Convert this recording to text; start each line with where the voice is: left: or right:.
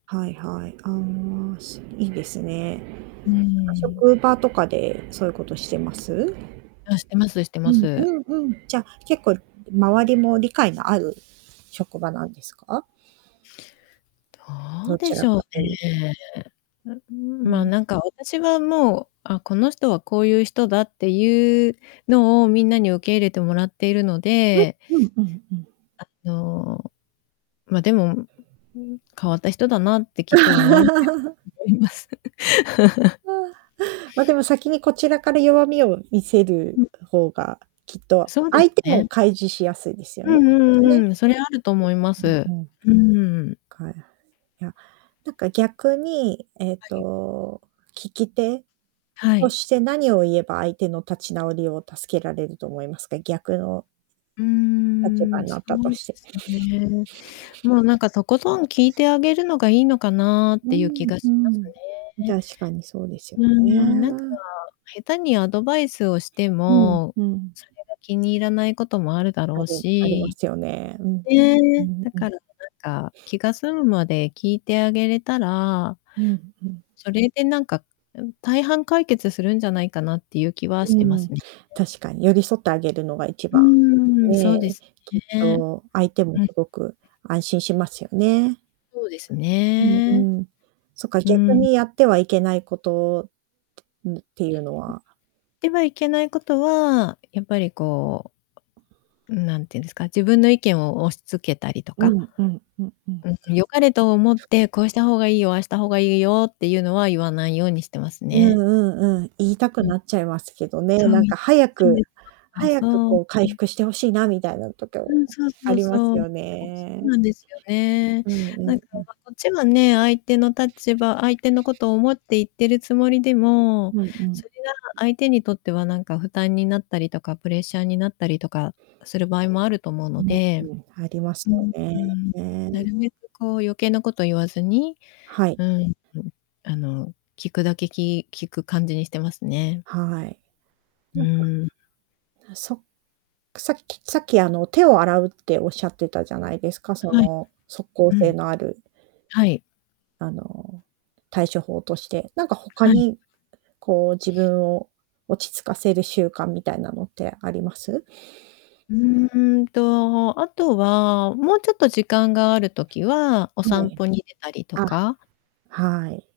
right: はいはい。ああ、すいいですね。な
left: う
right: んか、
left: ん。
right: 職場とかでそういうことしてます？
left: あ、してますして
right: う
left: ま
right: ん
left: す。
right: うんうん。じゃ、結構周りも理解のある職場なんですか？
left: ど
right: ど
left: うで
right: ち
left: し
right: ら
left: ょう
right: かというと。
left: ね。あ、うん、
right: う
left: ま、
right: ん。
left: なんか私はもう「あ、この人はこういう人だ」っていうのを、みんなに受け入れてもらっているので
right: うんうんうんうん。
left: あの、ま、でも、うん、変わった人だなってきっと思われ 思います。
right: ま、で も先にこちらから弱みを見せる
left: うん。
right: 方が、きっと
left: そうで
right: 相
left: す
right: 手も
left: ね。
right: 開示しやすいですよ
left: う
right: ね、き
left: ん
right: っ
left: うん
right: と
left: う
right: ね。
left: んうん。それはあると思いま
right: う
left: す。
right: んうん。
left: うーん。
right: かやいや、なんか逆に、えっ
left: はい。
right: と、聞き手
left: は
right: と
left: い。
right: して何を言えば相手の立ち直りを助けられると思いますか、逆の
left: うー
right: 立場
left: ん、
right: にな
left: そ
right: ったと
left: うで
right: して。
left: すね。もうなんか、とことん聞いてあげるのがいいのかなっ
right: う
left: ていう気
right: ん
left: が
right: う
left: します
right: ん、
left: ね。
right: 確かにそうですよ
left: うん、なんか、
right: ね。
left: 下手にアドバイスをして
right: うん
left: も、
right: うん。
left: それが気に入らないこともあるだ
right: あ
left: ろう
right: りありま
left: し。
right: すよね。うん。う
left: ね、
right: ん
left: だ
right: うん。
left: から、なんか、気が済むまで聞いてあげれたら
right: うんうん。
left: それでなんか、大半解決するんじゃないかなっていう気はし
right: う
left: てま
right: ん、
left: すね。
right: 確かに寄り添ってあげるのが一
left: う
right: 番、
left: ーん。そ
right: ね、
left: うです
right: きっ
left: ね。
right: と相手も
left: うん。
right: すごく安心しますよね。
left: そうです
right: うん
left: ね。
right: うん、そっか、
left: う
right: 逆
left: ん。
right: にやってはいけないこと、うん、ていうのは
left: てはいけない事は、やっぱりこう、おうん、なんて言うんですか、自分の意見を押し付けたりと
right: う
left: か。
right: んうんうんうん。
left: うん。よかれと思って「こうした方がいいよ、ああした方がいいよ」っていうのは言わないようにしてます
right: うん
left: ね。
right: うんうん、言いたく
left: うん。
right: なっちゃいますけどね、
left: そう、
right: なん
left: 言
right: か
left: いたくな
right: 早
left: っちゃうん
right: く
left: ですよ。お
right: 早く
left: そう。
right: こう回
left: うん。
right: 復して欲しいなみたいな時
left: う
right: も、
left: ん、そう
right: あ
left: そう
right: りま
left: そ
right: す
left: う。
right: よ
left: おそう
right: ね。
left: なんですよね。
right: うんうん
left: なんか、
right: うん。
left: ま、こっちはね、相手の立場、相手のことを思って言ってるつもりでも、
right: うんう
left: そ
right: ん。
left: れが相手にとってはなんか負担になったりとか、プレッシャーになったりとかする場合もあると思うので。
right: うん。あります
left: うん
right: よね。
left: うん。なるべくこう、余計なこと言わずに、
right: はい。
left: うんうん。あの、聞くだけ、き聞く感じにしてますね。
right: はい。
left: う
right: なんか。
left: ん。
right: あ、そさっきさっきあの、手を洗うっておっしゃってたじゃないですか、そ
left: はい。
right: の、即効
left: う
right: 性
left: ん。
right: のある。
left: はい。
right: あの、対処法として、なんか他
left: はい。
right: に、こう、自分を落ち着かせる習慣みたいなのってあります？
left: うーんと、あとは、もうちょっと時間がある時は、お
right: は
left: 散
right: い。
left: 歩に出たりと
right: あ、
left: か？
right: はい。